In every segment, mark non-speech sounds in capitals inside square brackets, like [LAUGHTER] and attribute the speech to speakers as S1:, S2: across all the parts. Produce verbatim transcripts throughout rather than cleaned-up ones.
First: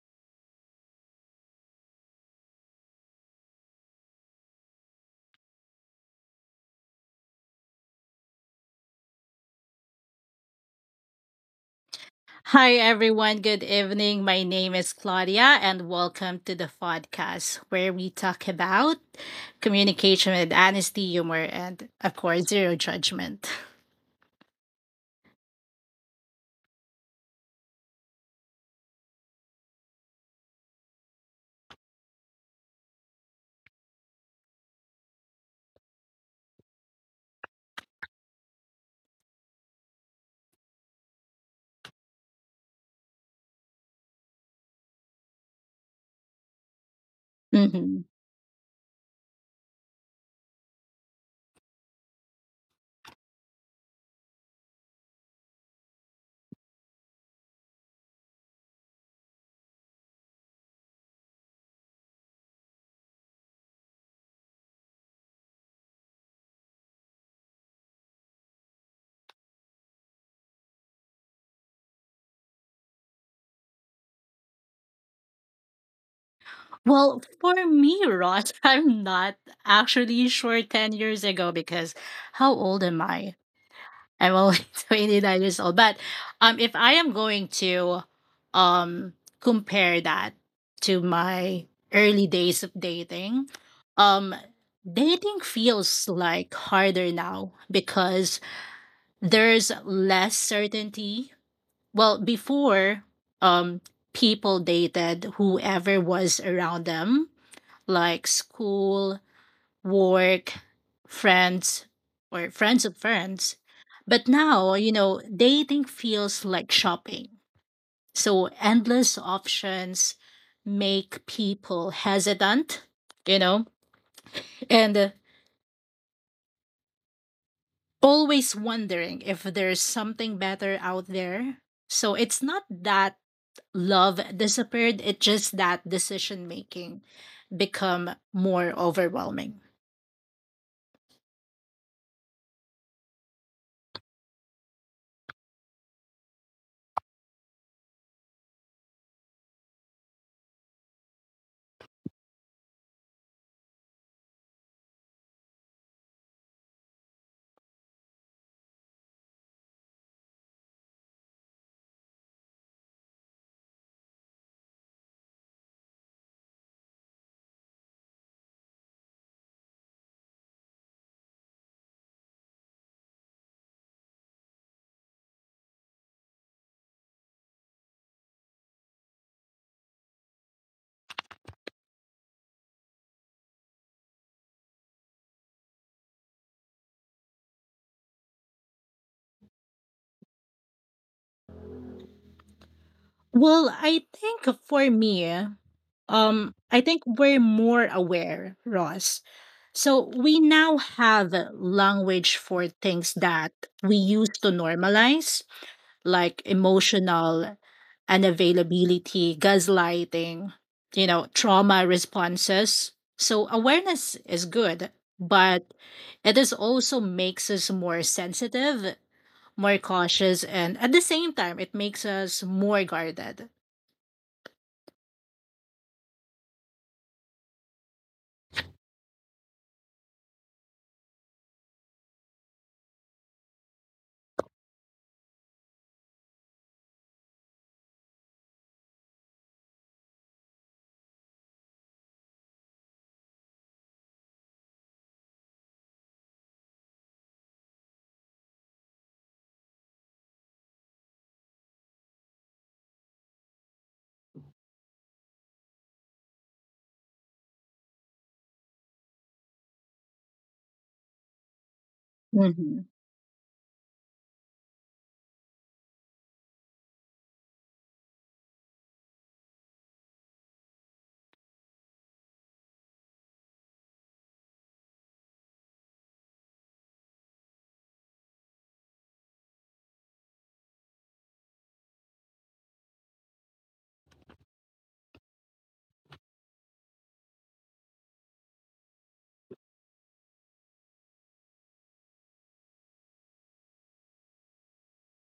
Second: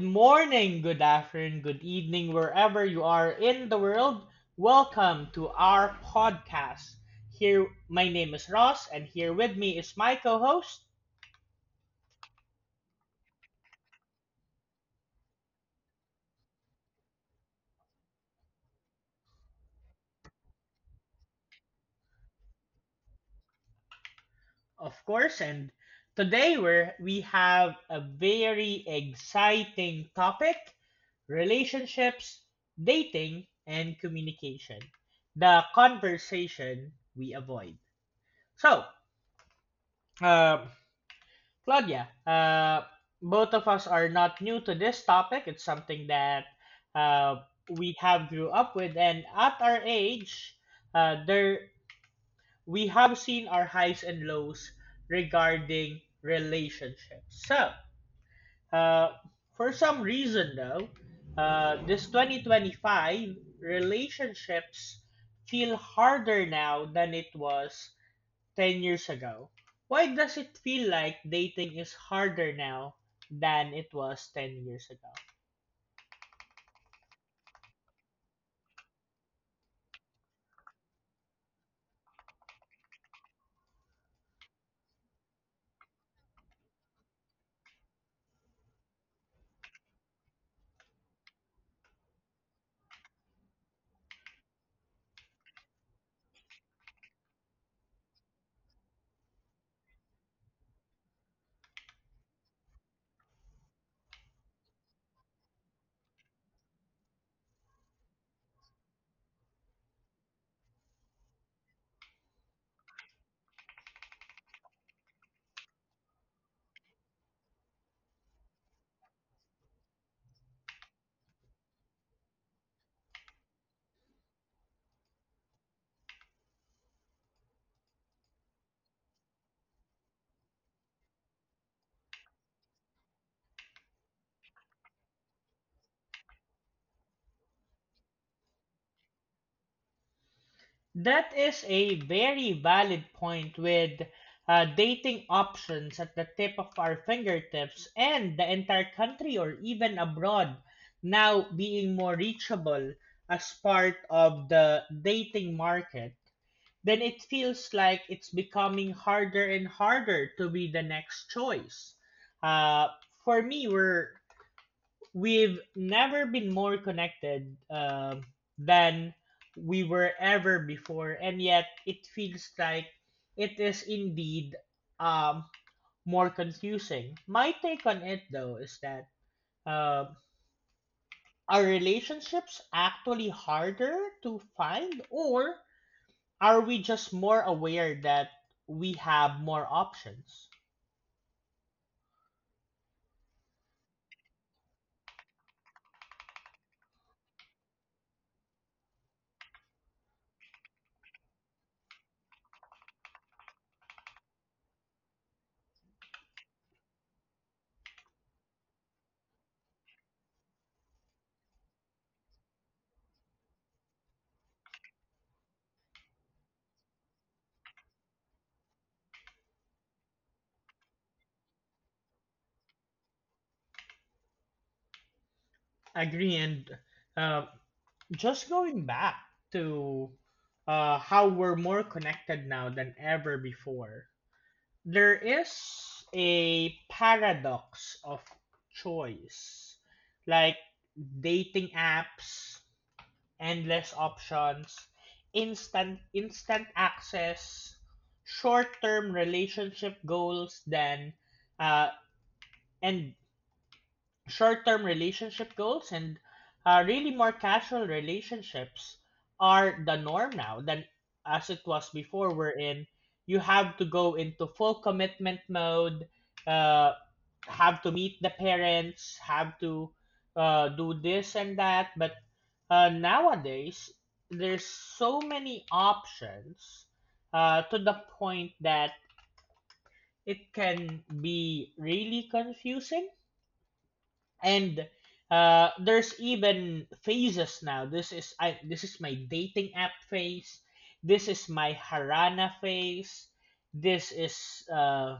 S1: morning, good afternoon, good evening, wherever you are in the world. Welcome to our podcast. Here, my name is Ross, and here with me is my co-host,
S2: Hi, everyone. Good evening. My name is Claudia, and welcome to the podcast where we talk about communication with honesty, humor, and, of course, zero judgment.
S1: of course. And today, we're, we have a very exciting topic: relationships, dating, and communication. The conversation we avoid. So, um, Claudia, uh, both of us are not new to this topic. It's something that uh, we
S2: Mhm.
S1: have grew up with, and at our age, uh, there we have seen our highs and lows regarding relationships. So, uh, for some reason though, uh, this twenty twenty-five relationships feel harder now than it was ten years ago. Why does it feel like dating is harder now than it was ten years ago?
S2: Well, for me, Ross, [LAUGHS] I'm not actually sure ten years ago because how old am I? I'm only [LAUGHS] twenty-nine years old. [LAUGHS] But um, if I am going to um, compare that to my early days of dating, um, dating feels like harder now because there's less certainty. Well, before, um, people dated whoever was around them, like school, work, friends, or friends of friends. But now, you know, dating feels like shopping. So endless options make people hesitant, you know, and uh, always wondering if there's something better out there. So it's not that love disappeared, it's just that decision making become more overwhelming.
S1: That is a very valid point with uh, dating options at the tip of our fingertips and the entire country or even abroad now being more reachable as part of the dating market, then it feels like it's becoming harder and harder to be the next choice. Uh, for me, we're we've never been more connected um, than we were ever before, and yet it feels like it is indeed, um, more confusing. My take on it, though, is that, um are relationships actually harder to find, or are we just more aware that we have more options?
S2: Well, I think for me, um, I think we're more aware, Ross. So we now have language for things that we used to normalize, like emotional unavailability, gaslighting, you know, trauma responses. So awareness is good, but it is also makes us more sensitive, more cautious, and at the same time, it makes us more guarded.
S1: Agree, and um, just going back to uh, how we're more connected now than ever before, there is a paradox of choice. Like dating apps, endless options, instant instant access, short-term relationship goals then uh, and short-term relationship goals, and uh, really more casual relationships are the norm now than as it was before,
S2: Mhm,
S1: wherein you have to go into full commitment mode, uh, have to meet the parents, have to uh, do this and that. But uh, nowadays there's so many options uh, to the point that it can be really confusing. And uh, there's even phases now. This is I this is my dating app phase. This is my Harana phase. This is uh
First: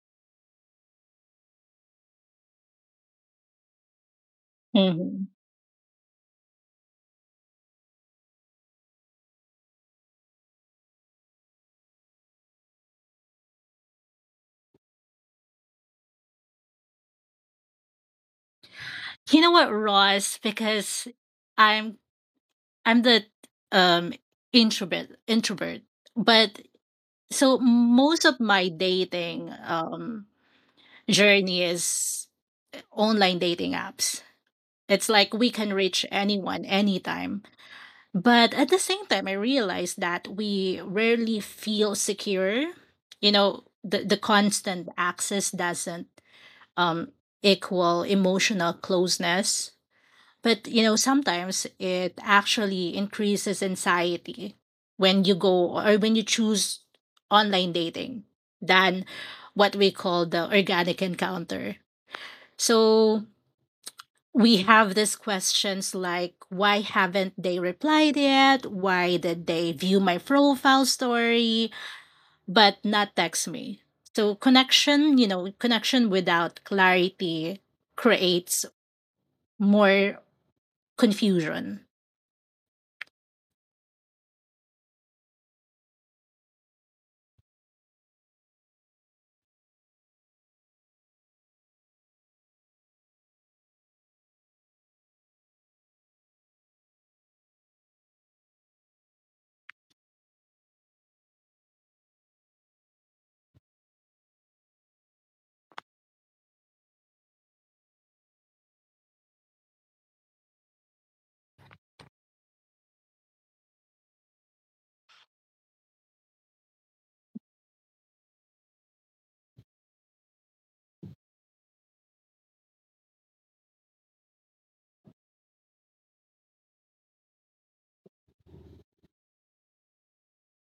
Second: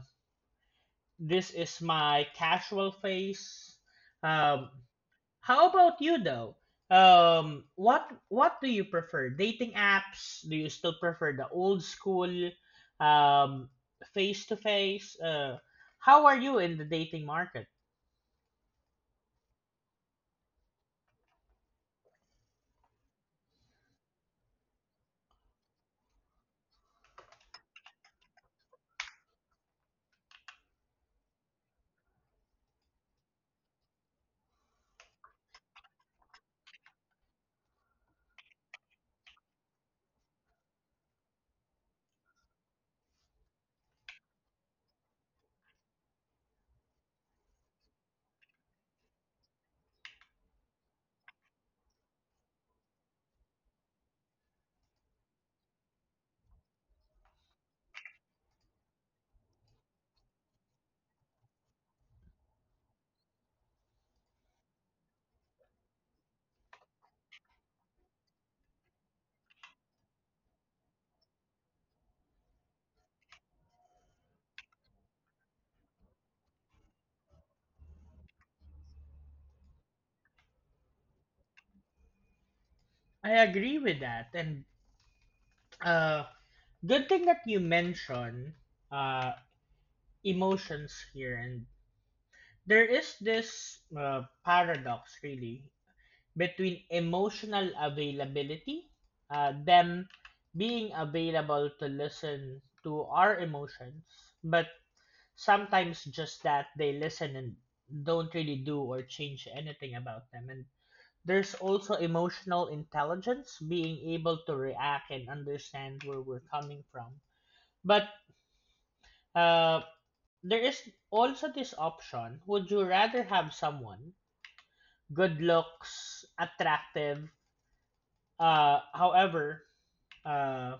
S1: this is my casual phase. Um,
S2: mhm.
S1: how about you though? Um, what what do you prefer? Dating apps? Do you still prefer the old school, um face to face? Uh, how are you in the dating market?
S2: You know what, Ross? Because I'm I'm the um introvert introvert, but so most of my dating um journey is online dating apps. It's like we can reach anyone anytime. But at the same time, I realized that we rarely feel secure. You know, the the constant access doesn't um equal emotional closeness. But you know, sometimes it actually increases anxiety when you go or when you choose online dating than what we call the organic encounter. So we have these questions like why haven't they replied yet? Why did they view my profile story but not text me? So connection, you know, connection without clarity creates more confusion.
S1: I agree with that, and uh good thing that you mentioned uh, emotions here, and there is this uh, paradox really between emotional availability, uh, them being available to listen to our emotions, but sometimes just that they listen and don't really do or change anything about them. And there's also emotional intelligence, being able to react and understand where we're coming from. But uh, There is also this option: would you rather have someone good looks, attractive, uh, however, uh,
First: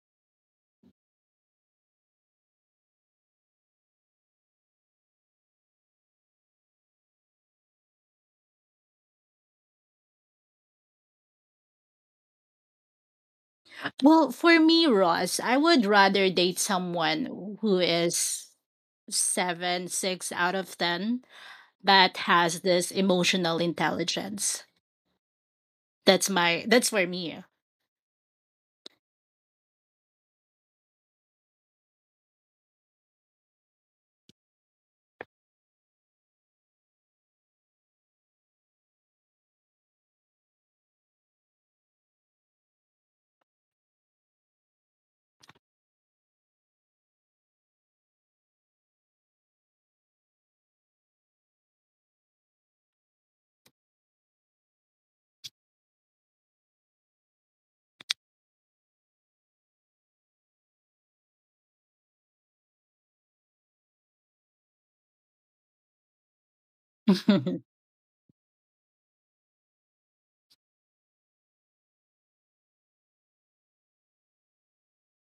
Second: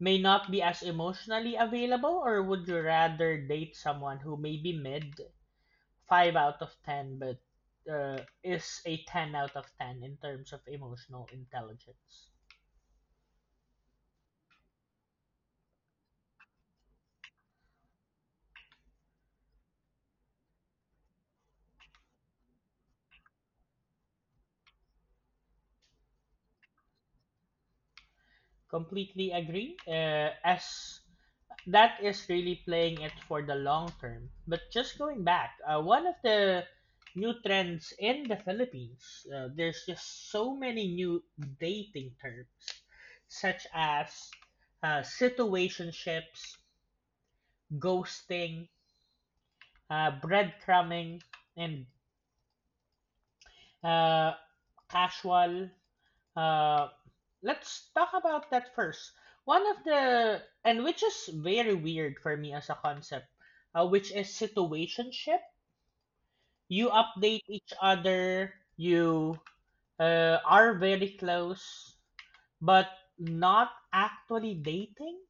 S1: may not be as emotionally available, or would you rather date someone who may be mid, five out of ten, but uh, is a ten out of ten in terms of emotional intelligence?
S2: Well, for me, Ross, I would rather date someone who is seven, six out of ten that has this emotional intelligence. That's my that's for me. [LAUGHS]
S1: Completely agree. Uh, as that is really playing it for the long term. But just going back, uh, one of the new trends in the Philippines, uh, there's just so many new dating terms, such as uh, situationships, ghosting, uh, breadcrumbing, and uh, casual. Uh, let's talk about that first. One of the and Which is very weird for me as a concept, uh, which is situationship. You update each other. You uh, are very close, but not actually dating.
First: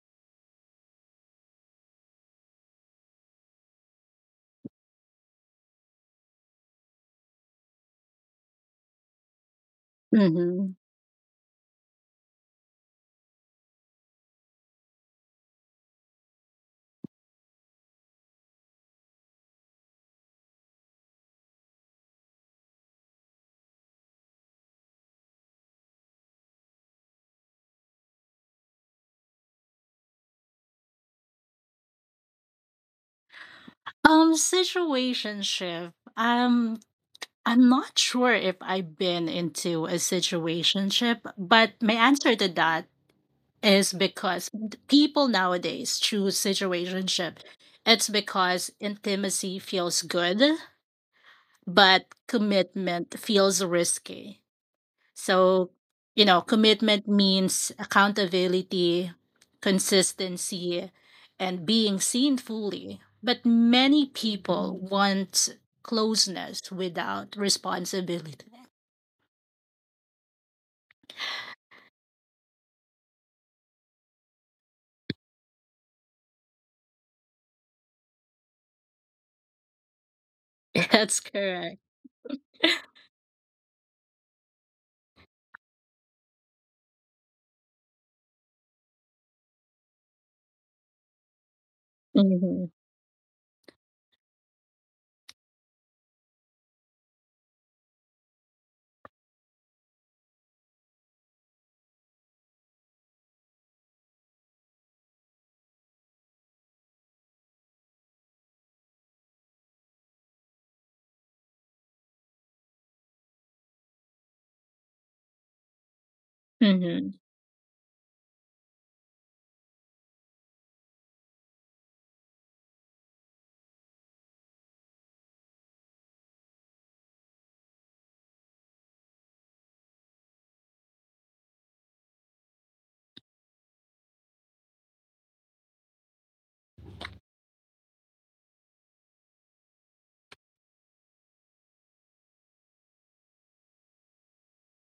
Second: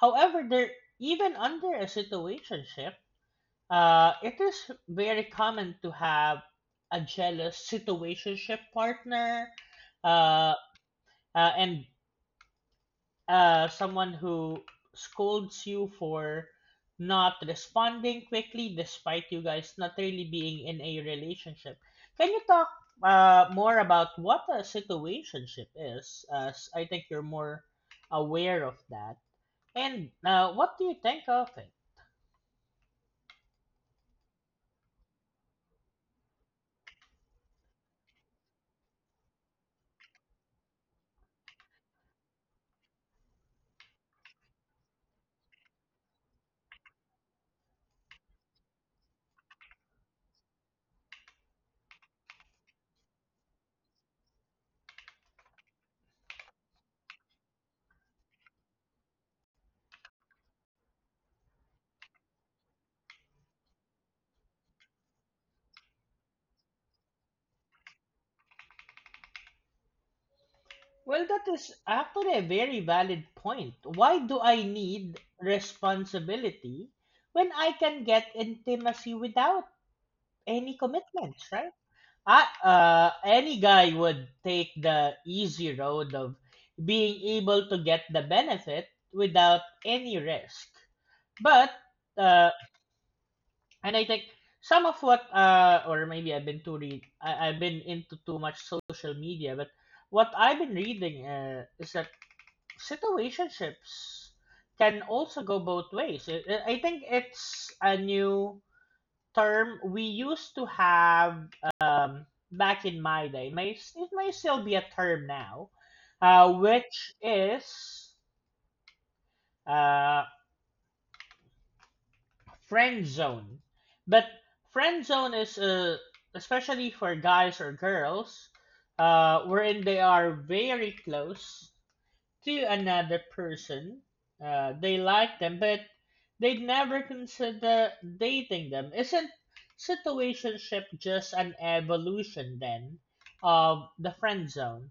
S1: However, there, even under a situationship, uh, it is very common to have a jealous situationship partner, uh,
S2: Mhm.
S1: uh, and uh, someone who scolds you for not responding quickly despite you guys not really being in a relationship. Can you talk uh, more about what a situationship is? As I think you're more aware of that. And uh, what do you think of it?
S2: Um, situationship. Um, I'm not sure if I've been into a situationship, but my answer to that is because people nowadays choose situationship. It's because intimacy feels good but commitment feels risky. So, you know, commitment means accountability, consistency, and being seen fully. But many people want closeness without responsibility.
S1: Well, that is actually a very valid point. Why do I need responsibility when I can get intimacy without
S2: [LAUGHS]
S1: any
S2: That's
S1: commitments,
S2: correct.
S1: right? I, uh, any guy would take the easy road of being able to get the benefit without any risk. But, uh,
S2: hmm
S1: and I think some of what, uh, or maybe I've been too read, I, I've been into too much social media. But what I've been reading, uh, is that situationships can also go both ways. I I- I think it's a new term we used to have, um, back in my day. It May it may still be a term now, uh,
S2: hmm
S1: which is uh, friend zone. But friend zone is, uh, especially for guys or girls, uh, wherein they are very close to another person. Uh, they like them, but they'd never consider dating them. Isn't situationship just an evolution then of the friend zone?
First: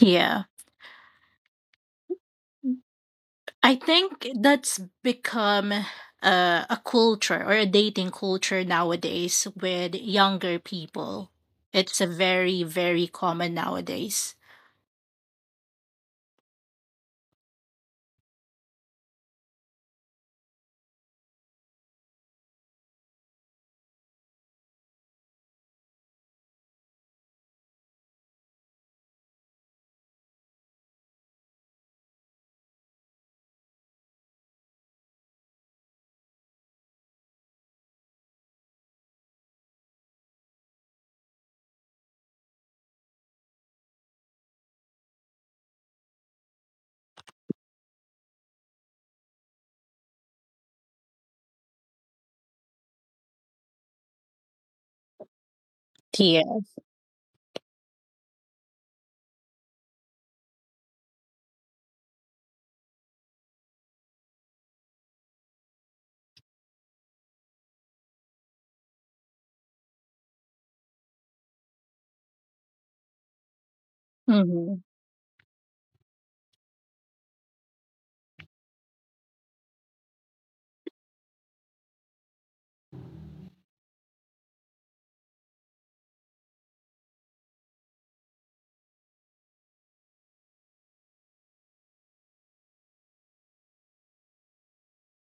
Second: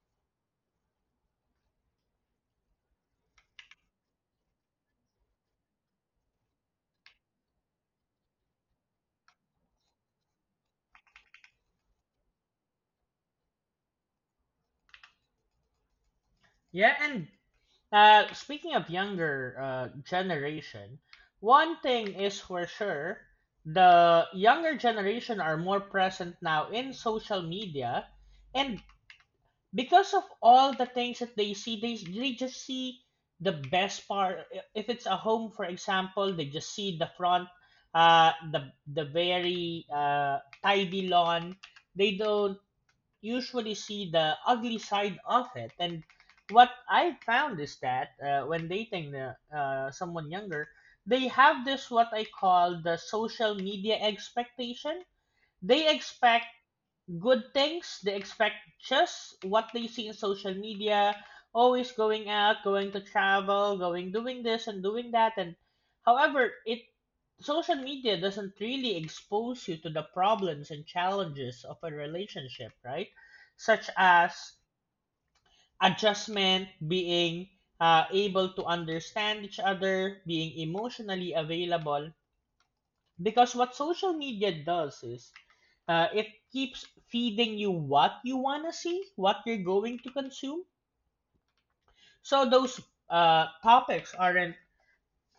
S2: Yeah. I think that's become a, a culture or a dating culture nowadays with younger people. It's a very, very common nowadays.
S1: Yeah, and uh, speaking of younger uh, generation, one thing is for sure, the younger generation are more present now in social media, and because of all the things that they see, they, they just see the best part. If it's a home, for example, they just see the front, uh the the very uh tidy lawn. They don't usually see the ugly side of it. And what I found is that, uh, when dating uh, uh, someone younger, they have this what I call the social media expectation. They expect
S2: Yeah.
S1: good things. They expect just what they see in social media, always going out, going to travel, going doing this and doing that. And however, it social media doesn't really expose you to the problems and challenges of a relationship, right? Such as
S2: hmm
S1: adjustment, being uh, able to understand each other, being emotionally available. Because what social media does is, uh, it keeps feeding you what you want to see, what you're going to consume. So those uh, topics aren't,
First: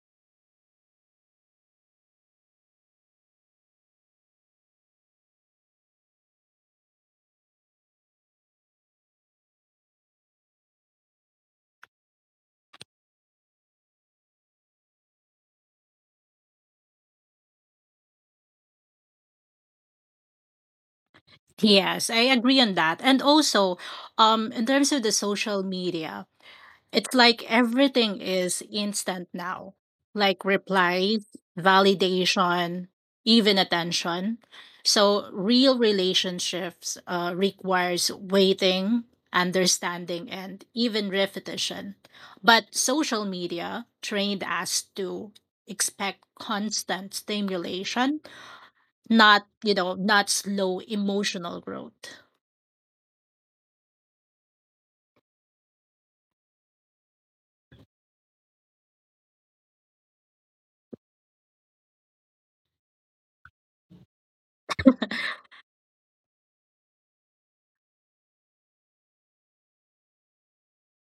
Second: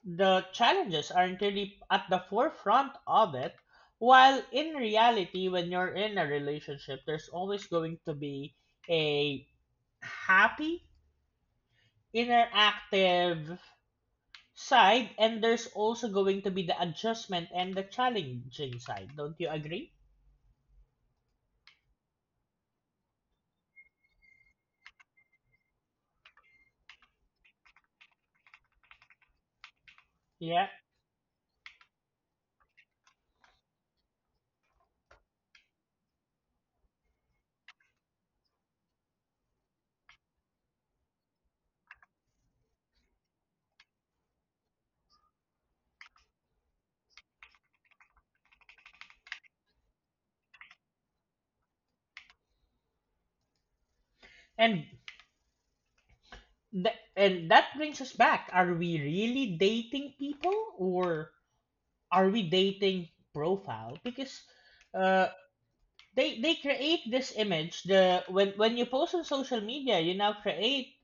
S1: the challenges aren't really at the forefront of it. While in reality, when you're in a relationship, there's always going to be a happy, interactive side, and there's also going to be the adjustment and the challenging side. Don't you agree?
S2: Yes, I agree on that. And also, um, in terms of the social media, it's like everything is instant now, like
S1: Yeah.
S2: replies, validation, even attention. So real relationships uh, requires waiting, understanding, and even repetition. But social media trained us to expect constant stimulation, not you know, not slow emotional growth.
S1: And Th- and that brings us back. Are we really dating people, or are we dating profile? Because uh, they they create this image. The when when you post on social media, you now create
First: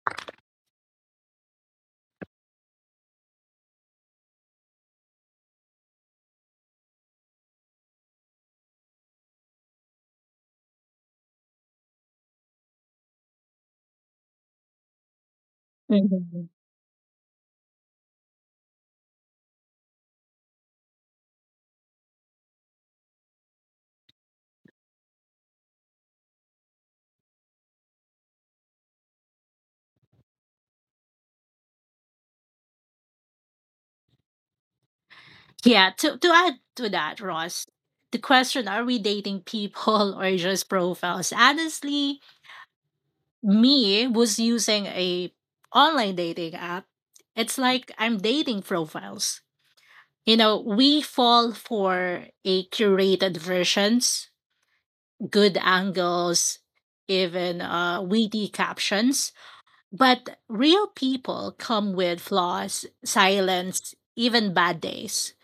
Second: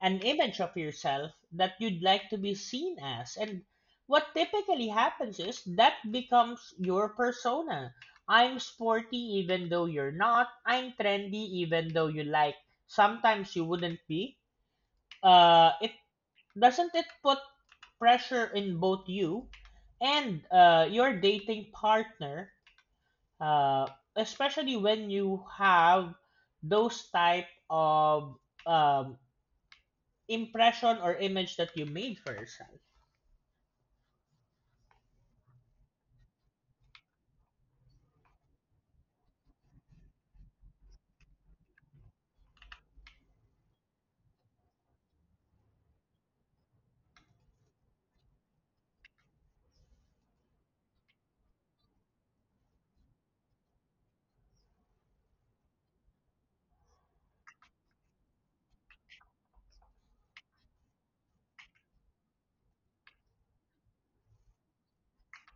S1: an image of yourself that you'd like to be seen as. And what typically happens is that becomes your persona. I'm sporty even though you're not. I'm trendy even though you like. Sometimes you wouldn't be. Uh, it Doesn't it put pressure in both you and uh, your dating partner, uh, especially when you have those type of, um, impression or image that you made for yourself?
S2: Yeah, to, to add to that, Ross, the question are we dating people [LAUGHS] or just profiles? Honestly, me was using a online dating app. It's like I'm dating profiles. You know, we fall for a curated versions, good angles, even uh, witty captions. But real people come with flaws, silence, even bad days.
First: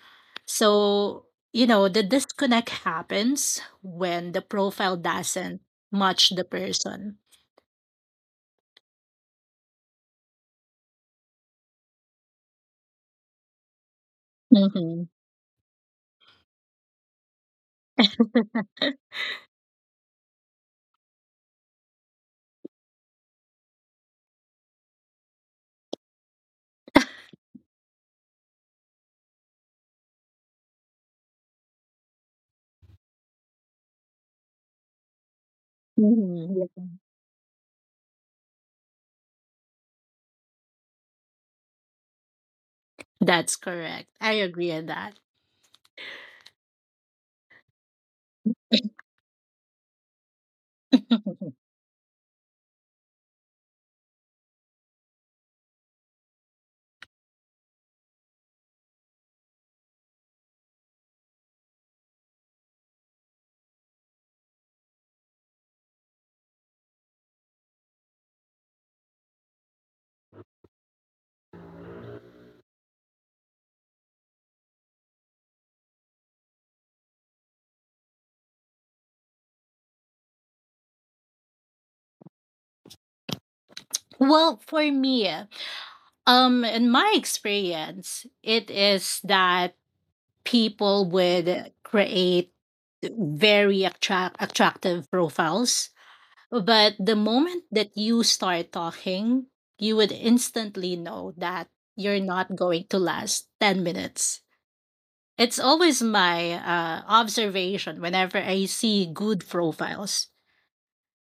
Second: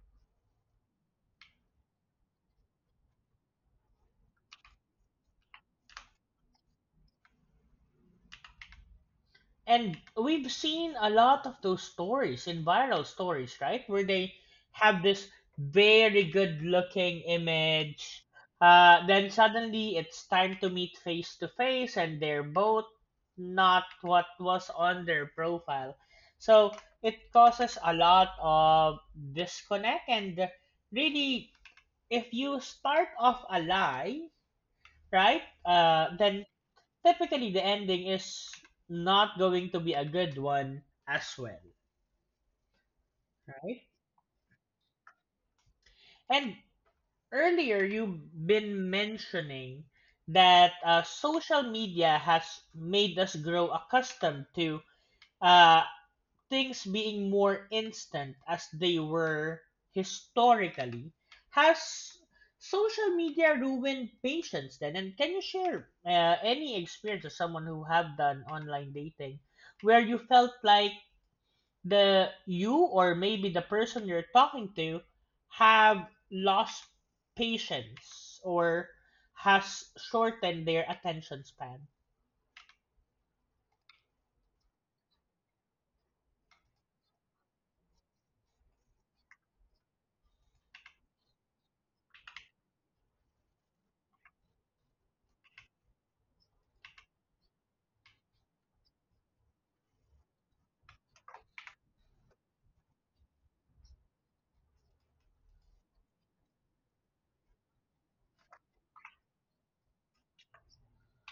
S2: So, you know, the disconnect happens when the profile doesn't match the person.
S1: And we've seen a lot of those stories in viral stories, right? Where they have
S2: Mm-hmm.
S1: this very good looking image. Uh, then suddenly it's time to meet face to face, and they're both not what was on their profile. So it causes a lot of disconnect. And really, if you start off a lie, right, uh, then
S2: hmm
S1: typically the ending is not going to be a good one as well,
S2: That's
S1: right?
S2: correct. I agree on that.
S1: And earlier you've been mentioning that uh, social
S2: [LAUGHS]
S1: media has made us grow accustomed to uh, things being more instant as they were historically. Has social media ruined patience then? And can you share uh, any experience of someone who have done online dating, where you felt like the you, or maybe the person you're talking to, have lost patience or has shortened their attention span?
S2: Well, for me, um, in my experience, it is that people would create very attract attractive profiles. But the moment that you start talking, you would instantly know that you're not going to last ten minutes. It's always my uh, observation whenever I see good profiles.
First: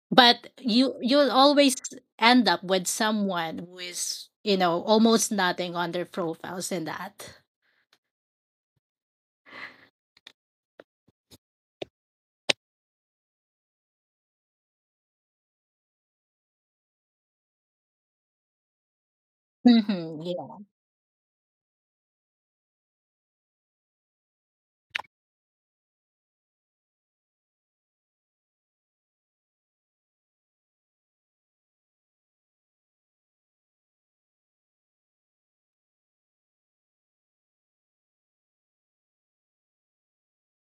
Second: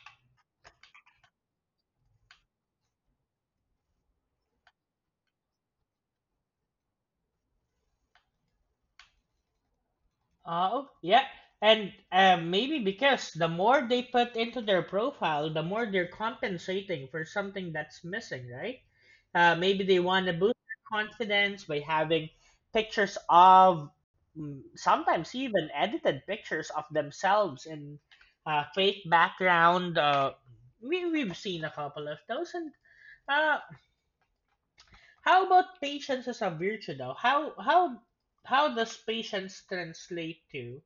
S2: But you you'll always end up with someone who is, you know, almost nothing on their profiles in that.
S1: Oh, yeah. And uh, maybe because the more they put into their profile, the more they're compensating for something that's missing, right? Uh, maybe they want
S2: Hmm
S1: to boost
S2: yeah.
S1: their confidence by having pictures of, mm, sometimes even edited pictures of themselves in uh, fake background. Uh, we, we've seen a couple of those. And uh, how about patience as a virtue daw? How how how does patience translate to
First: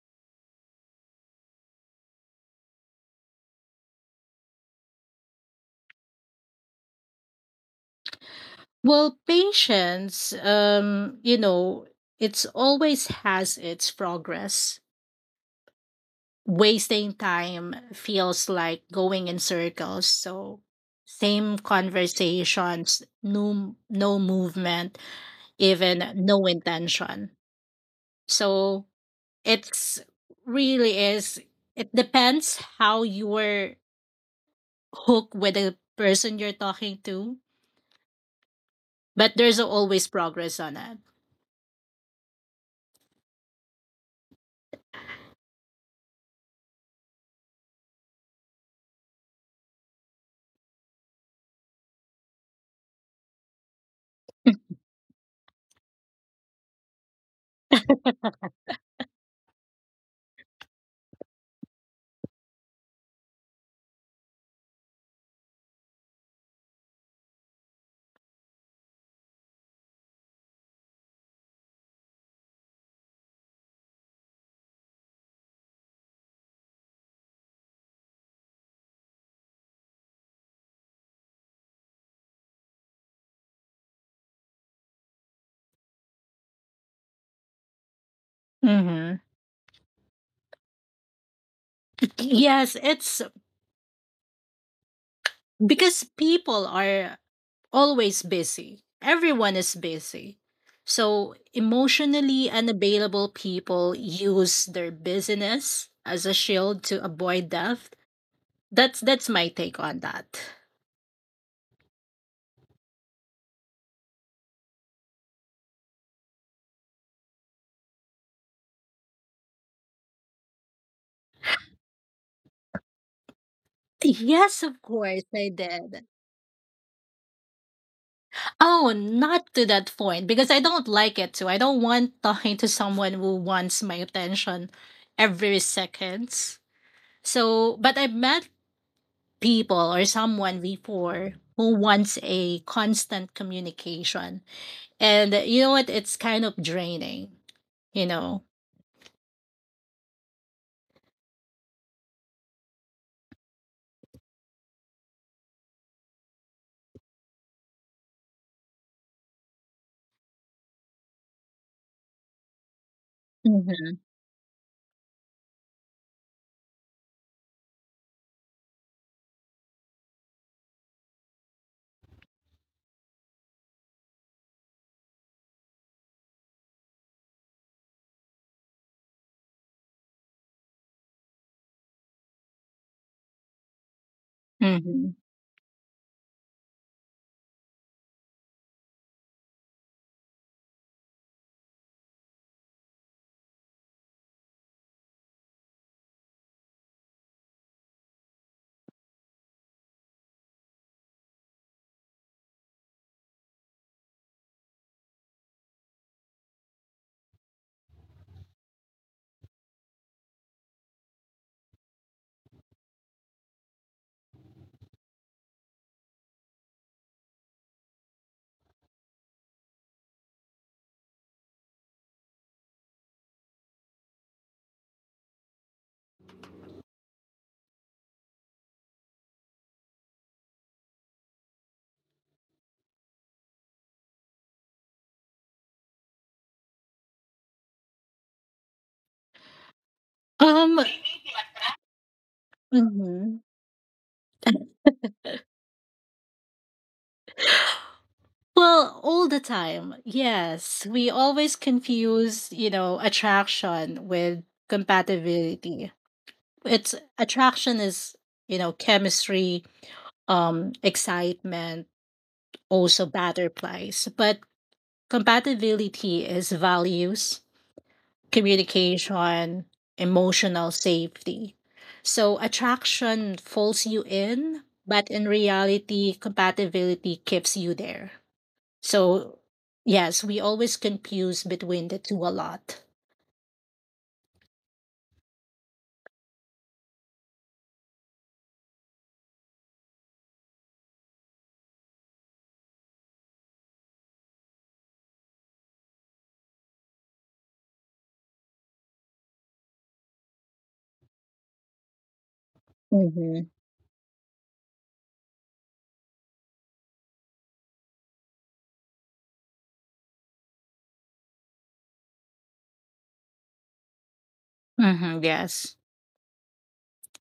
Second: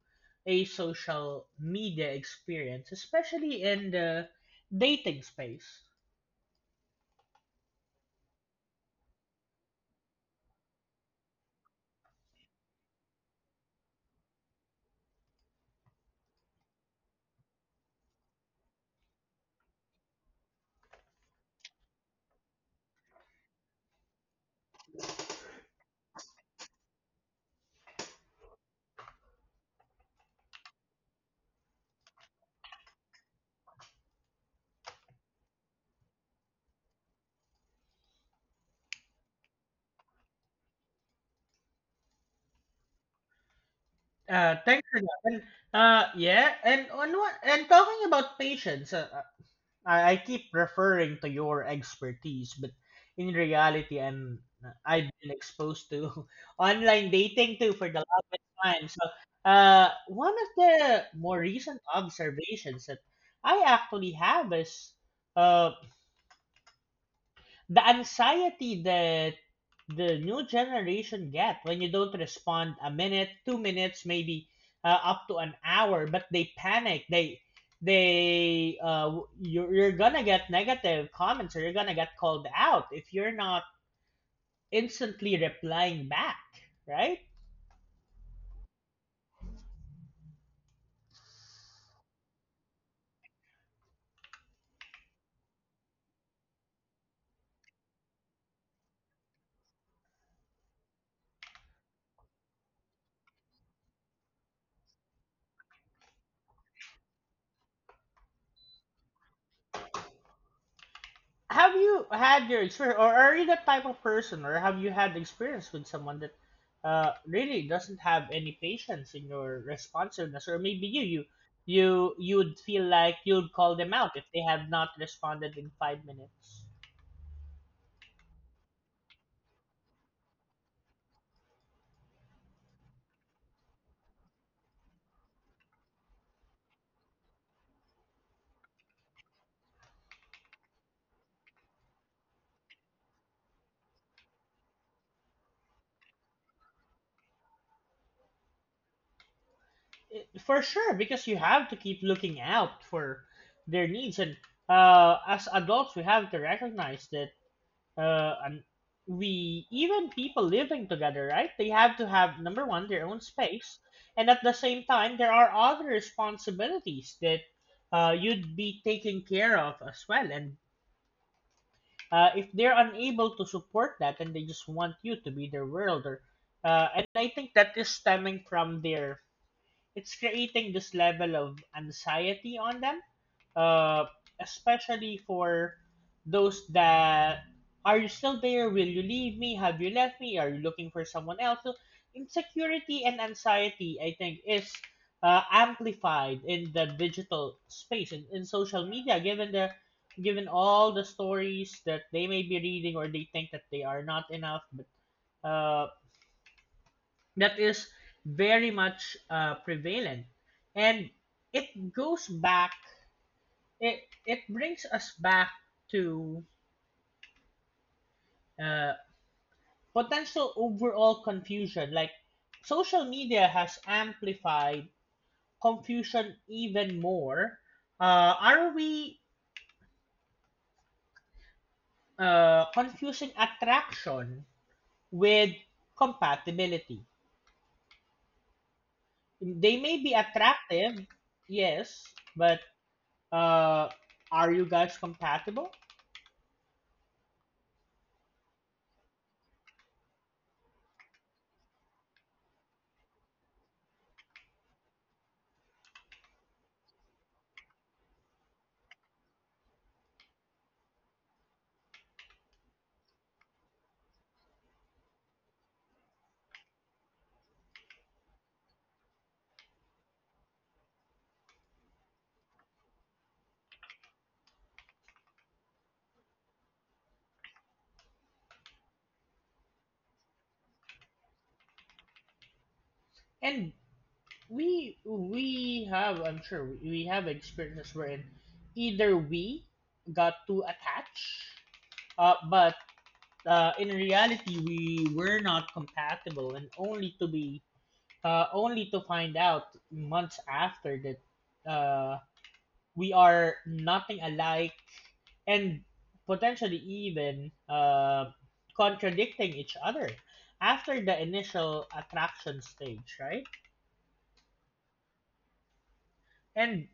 S1: a social media experience, especially in the dating space?
S2: Well, patience, um, you know, it's always has its progress. Wasting time feels like going in circles. So, same conversations, no, no movement, even no intention. So, it's really is, it depends how you were hooked with the person you're talking to, but there's always progress on it.
S1: Uh, thanks a lot. And, uh, yeah, and on what, and talking about patience, uh, uh, I, I keep referring to your expertise, but in reality, I'm I've been exposed to [LAUGHS] online dating too for the longest time. So, uh, one of the more recent observations that I actually have is, uh, the anxiety that the new generation get when you don't respond a minute, two minutes, maybe uh, up to an hour, but they panic. They they uh, you're, you're gonna get negative comments, or you're gonna get called out if you're not instantly replying back, right?
S2: hmm Yes, it's because people are always busy. Everyone is busy. So, emotionally unavailable people use their busyness as a shield to avoid death. That's that's my take on that.
S1: Have you had your experience, or are you the type of person, or have you had experience with someone that uh, really doesn't have any patience in your responsiveness, or maybe you, you, you, you would feel like you'd call them out if they
S2: Yes, of
S1: have not
S2: course I
S1: responded in
S2: did.
S1: five minutes?
S2: Oh, not to that point because I don't like it too. I don't want talking to someone who wants my attention every seconds. So, but I've met people or someone before who wants a constant communication. And you know what? It's kind of draining, you know.
S1: Eh, for sure, because you have to keep looking out for their needs. And uh, as adults, we have to recognize that. Uh, and we even people living together, right? They have to have number one their own
S2: Mm-hmm.
S1: space, and at the same time, there are other responsibilities that uh, you'd be taking care of as well. And uh, if they're unable to support that, and they just want you to be their world, or uh, and I think that is stemming from their, it's creating this level of anxiety on them, uh,
S2: Mm-hmm.
S1: especially for those that are you still there? Will you leave me? Have you left me? Are you looking for someone else? So insecurity and anxiety, I think, is uh, amplified in the digital space, in, in social media, given the given all the stories that they may be reading, or they think that they are not enough, but uh, that is very much uh, prevalent, and it goes back it it brings us back to uh, potential overall confusion. Like social media has amplified confusion even more. Uh, are we uh, confusing attraction with compatibility? They may be
S2: Um,
S1: attractive, yes, but
S2: Mm-hmm.
S1: uh, are you guys compatible?
S2: Well, all the time. Yes, we always confuse, you know, attraction with compatibility. It's attraction is, you know, chemistry, um, excitement, also butterflies, but compatibility is values, communication, emotional safety. So attraction pulls you in, but in reality, compatibility keeps you there. So, yes, we always confuse between the two a lot.
S1: And we we have I'm sure we we have experiences wherein either we got too attached, uh, but uh, in reality we were not compatible, and only to be uh, only to find out months after that uh,
S2: Mm-hmm.
S1: we are nothing alike, and potentially even uh, contradicting each other after the initial attraction stage, right?
S2: Mm-hmm, yes.
S1: And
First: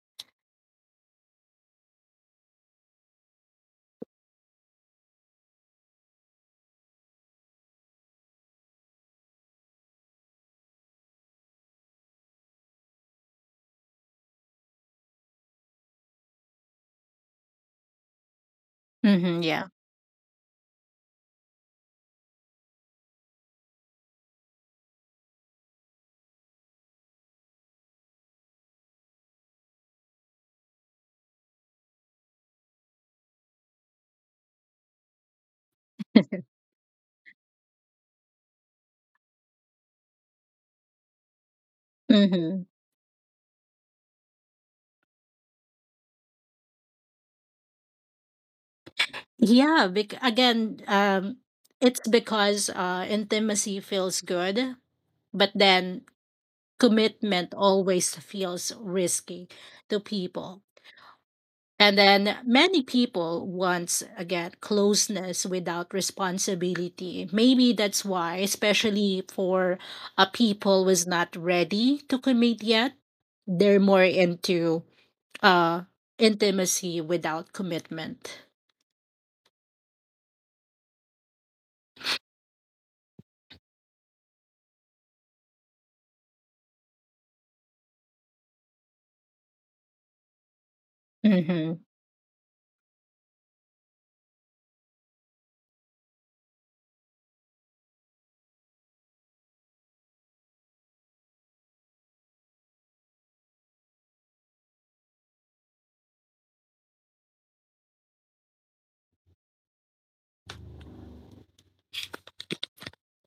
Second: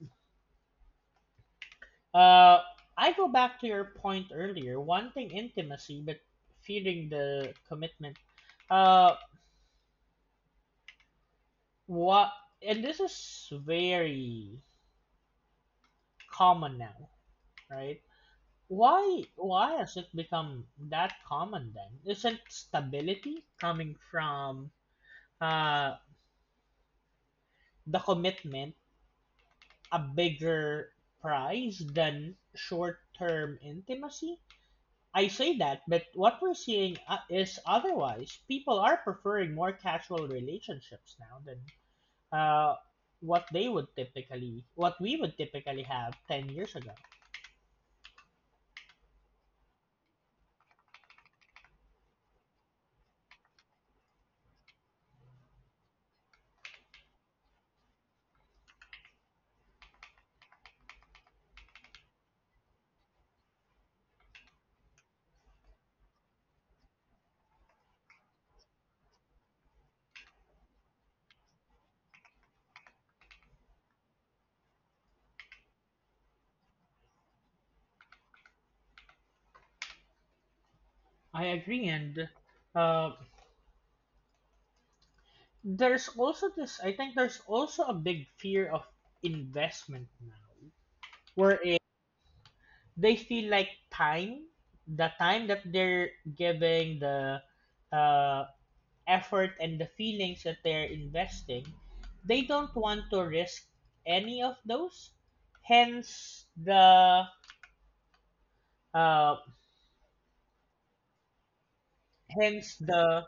S1: Uh, I go back to your point earlier, wanting intimacy but fearing the commitment. Uh, what? And this is very common now, right? Why?
S2: Mm-hmm, yeah.
S1: Why has it become that common then? Isn't stability coming from uh the commitment a bigger prize than short-term intimacy? I say that, but what we're seeing uh, is otherwise. People are preferring more casual relationships now than
S2: Mm-hmm.
S1: uh, what they would typically, what we would typically have ten years ago.
S2: Yeah. Bec- again, um, it's because uh, intimacy feels good, but then commitment always feels risky to people. And then many people want, again, closeness without responsibility. Maybe that's why, especially for a people was not ready to commit yet, they're more into uh intimacy without commitment.
S1: I agree, and uh, there's also this — I think there's also a big fear of investment now, where
S2: Mm-hmm.
S1: they feel like time, the time that they're giving, the uh, effort and the feelings that they're investing, they don't want to risk any of those. Hence the uh, hence the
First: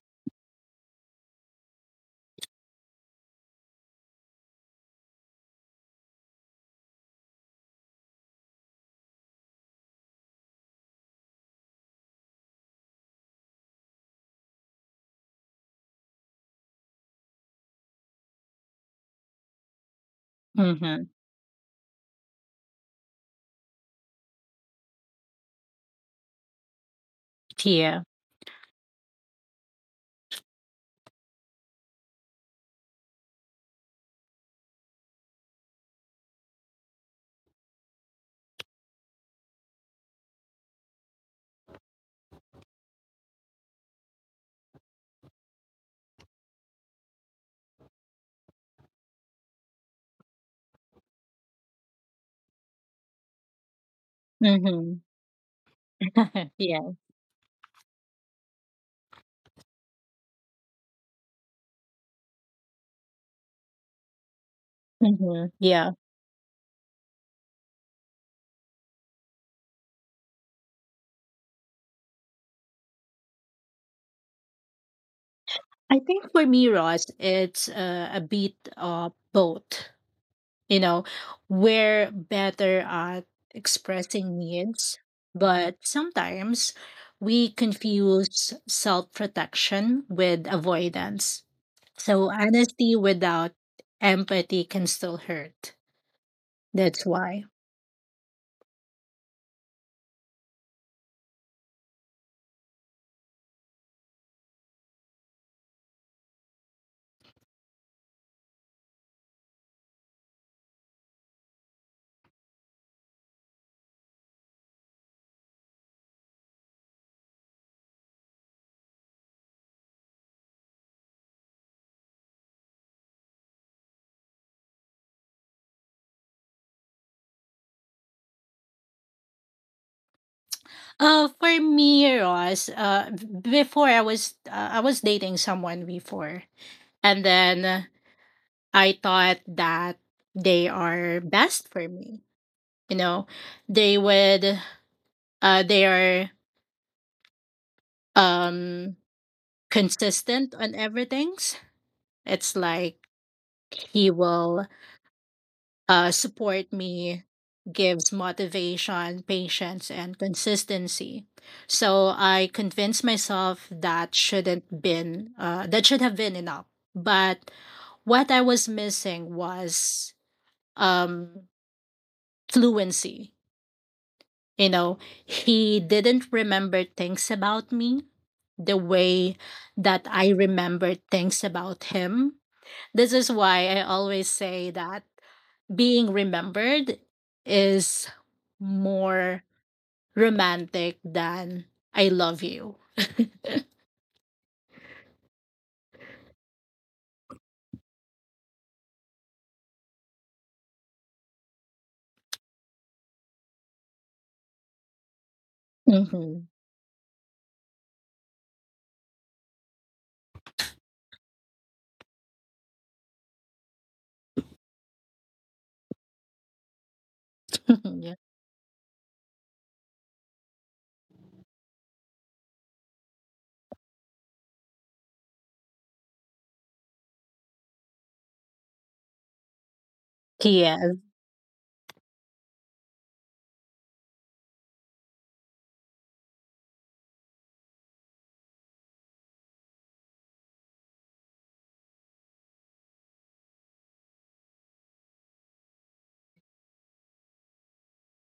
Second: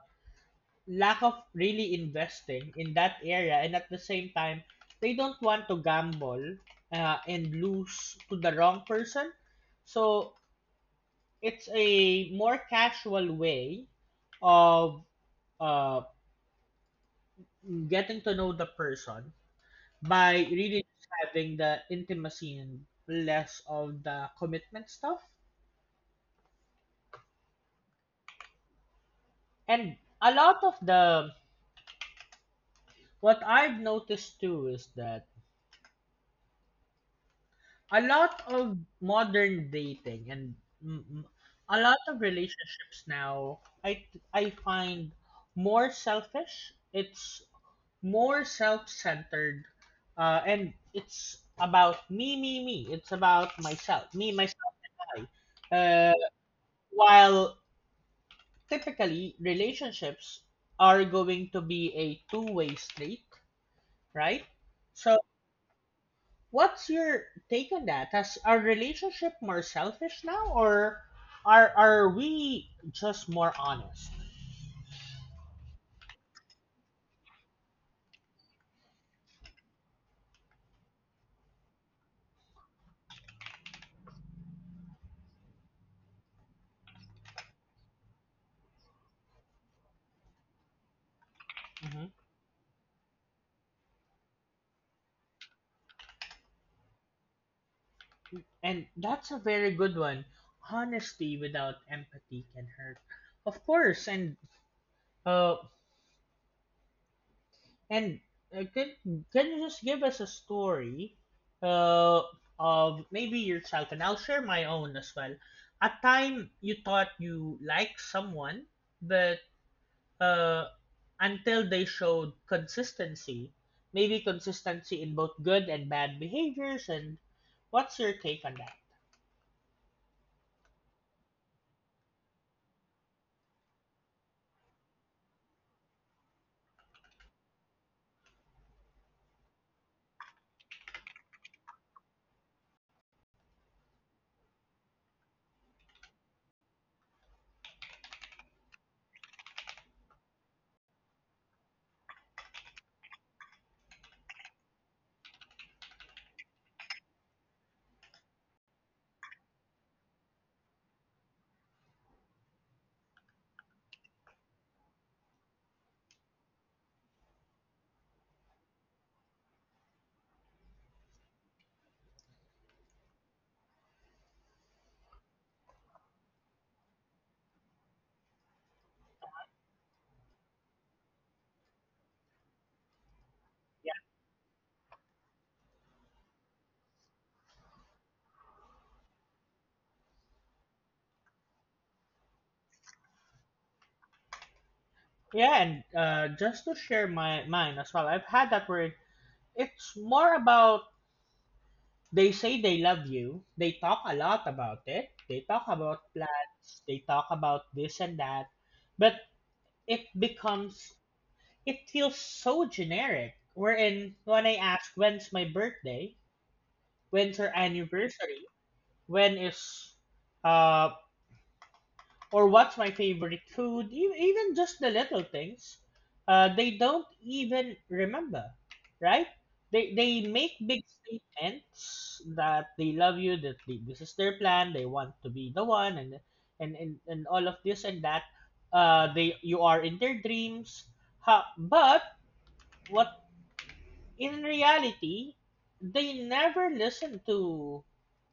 S1: lack of really investing in that area, and at the same time, they don't want to gamble uh, and lose to the wrong person. So it's a more casual way of uh, getting to know the person by really
S2: Mm-hmm.
S1: just having the intimacy and less of the commitment stuff.
S2: Yeah.
S1: And a lot of the, what I've noticed too is that a lot of modern dating, and mm, mm, a lot of relationships now, I I find more selfish. It's more self-centered, uh, and it's about me, me, me. It's about myself, me, myself,
S2: Mm-hmm.
S1: I. Uh,
S2: [LAUGHS] Yeah.
S1: while typically relationships are going to be a two-way street, right? So
S2: Mm-hmm. Yeah.
S1: what's your take on that? Has our relationship more selfish now, or are are we just more honest?
S2: I think for me, Ross, it's uh, a bit of both. You know, we're better at expressing needs, but sometimes we confuse self protection with avoidance.
S1: Hmm.
S2: So, honesty without empathy can still hurt. That's why.
S1: And that's a very good one. Honesty without empathy can hurt. Of course. And uh, And uh, can can you just give us a story uh, of maybe your childhood? And I'll share my own as well. A time you thought you liked someone, but uh, until they showed consistency, maybe consistency in both good and bad behaviors. And what's your take on that?
S2: Uh, for me, Ross. Uh, b- before I was uh, I was dating someone before, and then uh, I thought that they are best for me. You know, they would. Uh, they are um consistent on everything's. It's like he will uh support me, gives motivation, patience and consistency. So I convinced myself that shouldn't been uh that should have been enough. But what I was missing was um fluency. You know, he didn't remember things about me the way that I remembered things about him. This is why
S1: Yeah.
S2: I always say that being remembered is more romantic than I love you.
S1: Yeah, and uh, just to share my, mine as well, I've had that where it's more about — they say they love you. They talk a lot about it. They talk about
S2: hmm
S1: plans. They talk about this and that. But it becomes, it feels so generic. Wherein, when I ask, when's my birthday? When's our
S2: [LAUGHS] yeah.
S1: anniversary? When is, uh, or what's my favorite food, e- even just the little things, uh, they don't even remember, right? They, they make big
S2: Yes.
S1: statements that they love you, that they, this is their plan, they want to be the one, and and, and, and all of this and that. Uh, they You are in their dreams, ha, but what, in reality, they never listen to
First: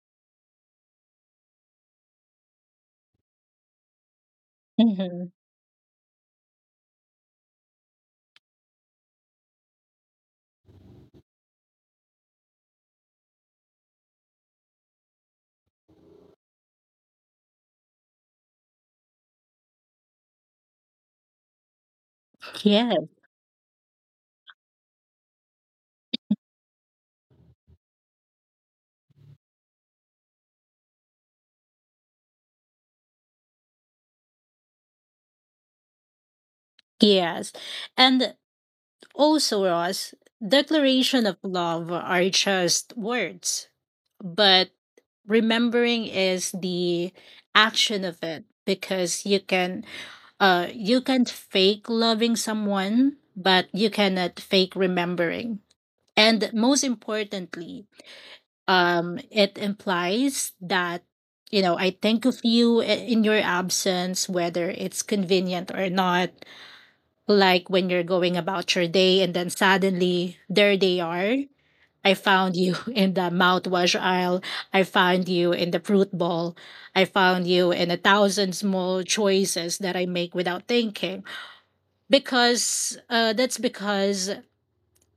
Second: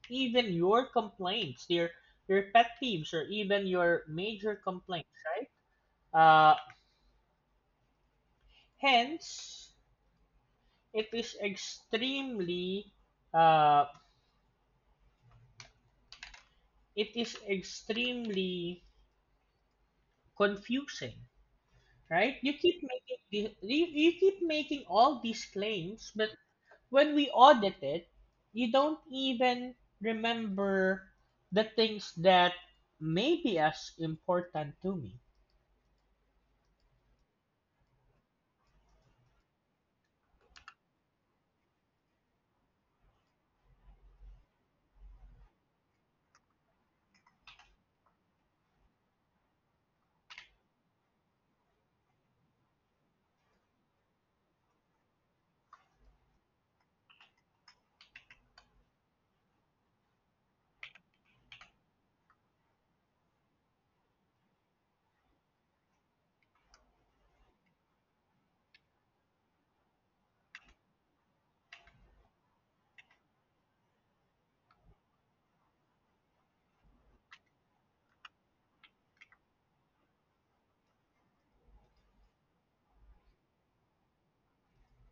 S1: even your complaints, your your pet peeves, or even your major complaints,
S2: hmm
S1: right? Uh, hence, it is extremely, uh, it is extremely confusing, right? You keep
S2: Yes.
S1: making the- you, you keep making all these claims, but when we audit it, you don't even remember the things that may be as important to me.
S2: Yes. And also, Ross, declaration of love are just words, but remembering is the action of it because you can. Uh, you can't fake loving someone, but you cannot fake remembering. And most importantly, um, it implies that, you know, I think of you i- in your absence, whether it's convenient or not. Like when you're going about your day and then suddenly there they are. I found you [LAUGHS] in the mouthwash aisle. I found you in the fruit bowl. I found you in a thousand small choices that I make without thinking because uh, that's because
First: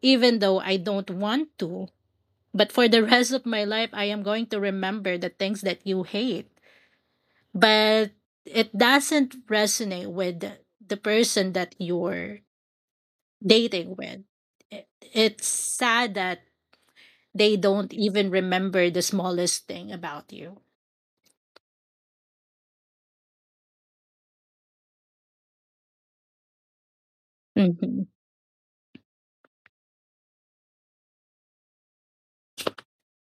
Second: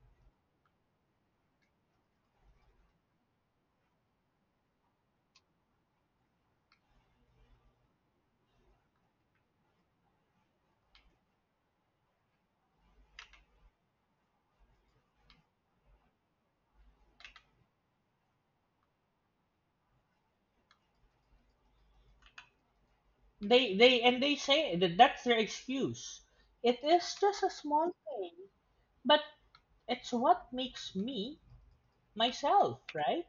S2: even though I don't want to, but for the [LAUGHS] rest of my life, I am going to remember the things that you hate. But it doesn't resonate with the person that you're dating with. It- It's sad that they don't even remember the smallest thing about you.
S1: They they and they say that that's their excuse. It is just a small
S2: hmm
S1: thing, but it's what makes me, myself, right?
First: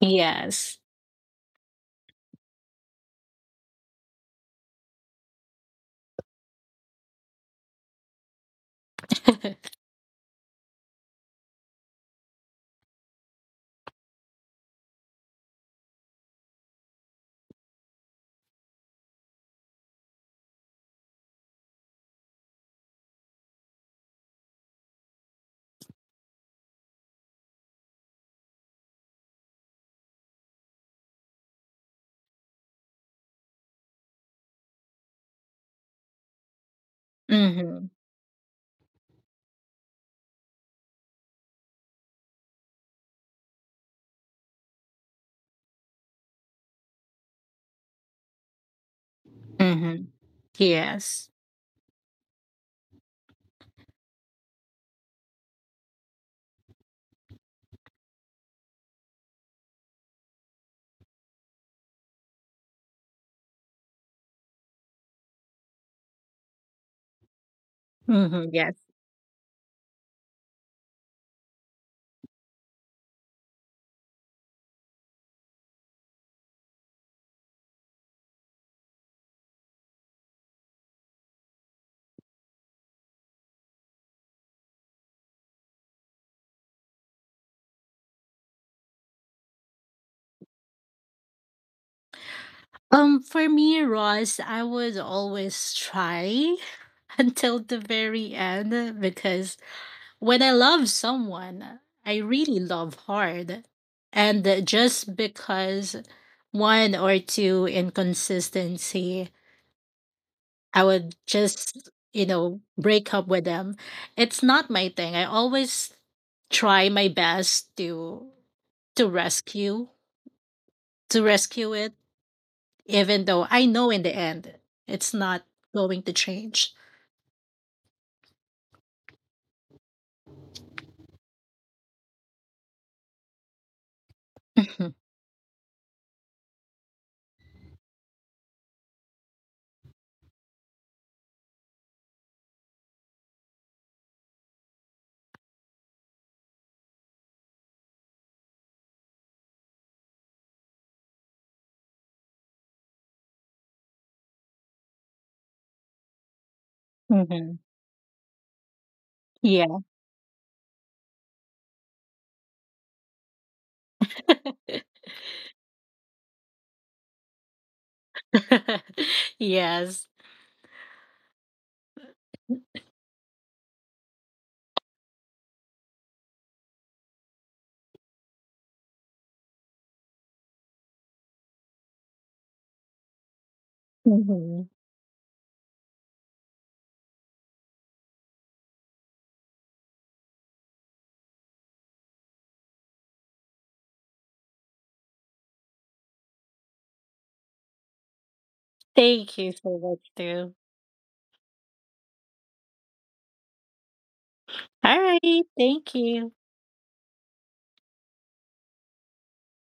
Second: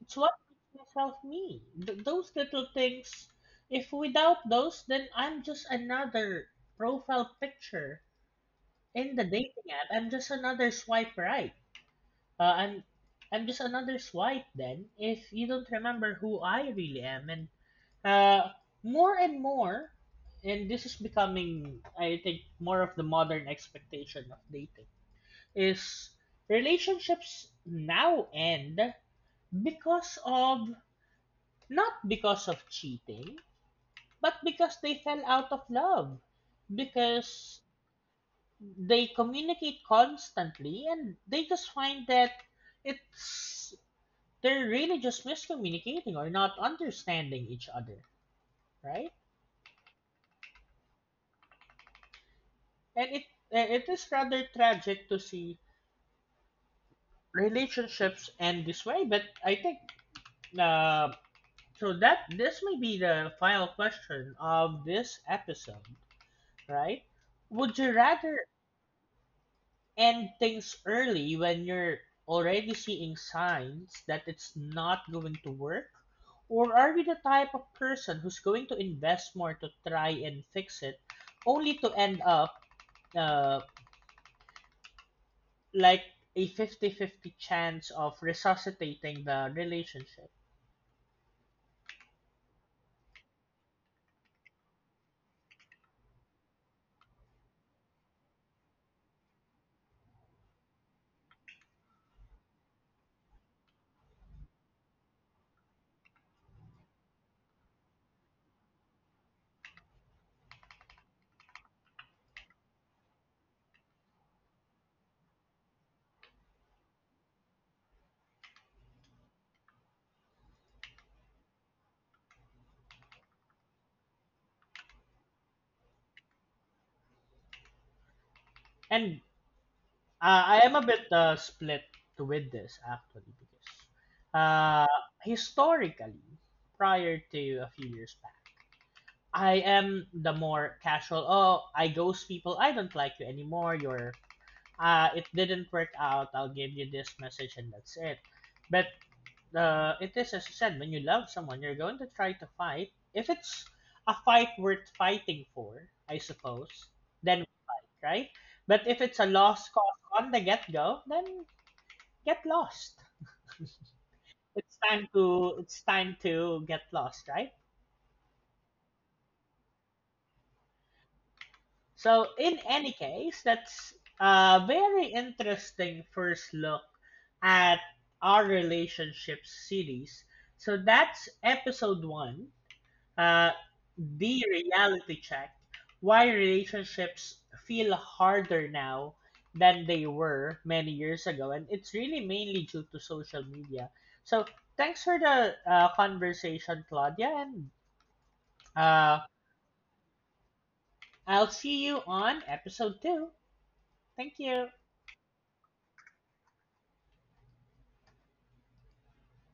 S1: It's what
S2: Yes.
S1: makes myself, me. Th- those little things. If without those, then I'm just another profile picture in the dating
S2: [LAUGHS]
S1: app. I'm just another swipe right. Uh, I'm I'm just another swipe then, if you don't remember who I really am. And Uh, more and more, and this is becoming, I think, more of the modern expectation of dating, is relationships now end because of, not because of cheating, but because they fell out of love. Because
S2: hmm
S1: they communicate constantly and they just find that it's, they're really just miscommunicating or not understanding each other, right?
S2: hmm Yes.
S1: and it and it is rather tragic to see relationships end this way, but I think uh, so that this may be the final question of this episode, right? Would you rather
S2: hmm Yes.
S1: end things early when you're already seeing signs that it's not going to work, or are you the type of person who's going to invest more to try and fix it, only to end up uh, like a fifty fifty chance of resuscitating the relationship?
S2: Um, for me, Ross, I would always try [LAUGHS] until the very end because when I love someone, I really love hard. And just because one or two inconsistency, I would just, you know, break up with them. It's not my thing. I always try my best to to rescue to rescue it even though I know in the end it's not going to change.
S1: And uh, I am a bit uh, split with this, actually, because uh,
S2: [LAUGHS]
S1: historically, prior to a few years back, I am the more casual. Oh, I ghost people. I don't like you anymore. You're uh, It didn't work out. I'll give you this message, and that's it. But uh, it is, as you said, when you love someone, you're going to try to fight if it's a fight worth fighting for, I suppose, then,
S2: Mm-hmm.
S1: right? But if it's a lost
S2: Yeah.
S1: cause on the get-go, then get lost. [LAUGHS] It's time to, it's time to get lost, right?
S2: [LAUGHS] Yes.
S1: So in any case, that's a very interesting first look at our relationship series. So that's episode one, uh, the
S2: hmm
S1: reality check, why relationships feel harder now than they were many years ago, and it's really mainly due to social media. So thanks for the uh, conversation, Claudia, and uh,
S2: Thank you so much, too.
S1: I'll see you on episode two. Thank you.
S2: All right. Thank you.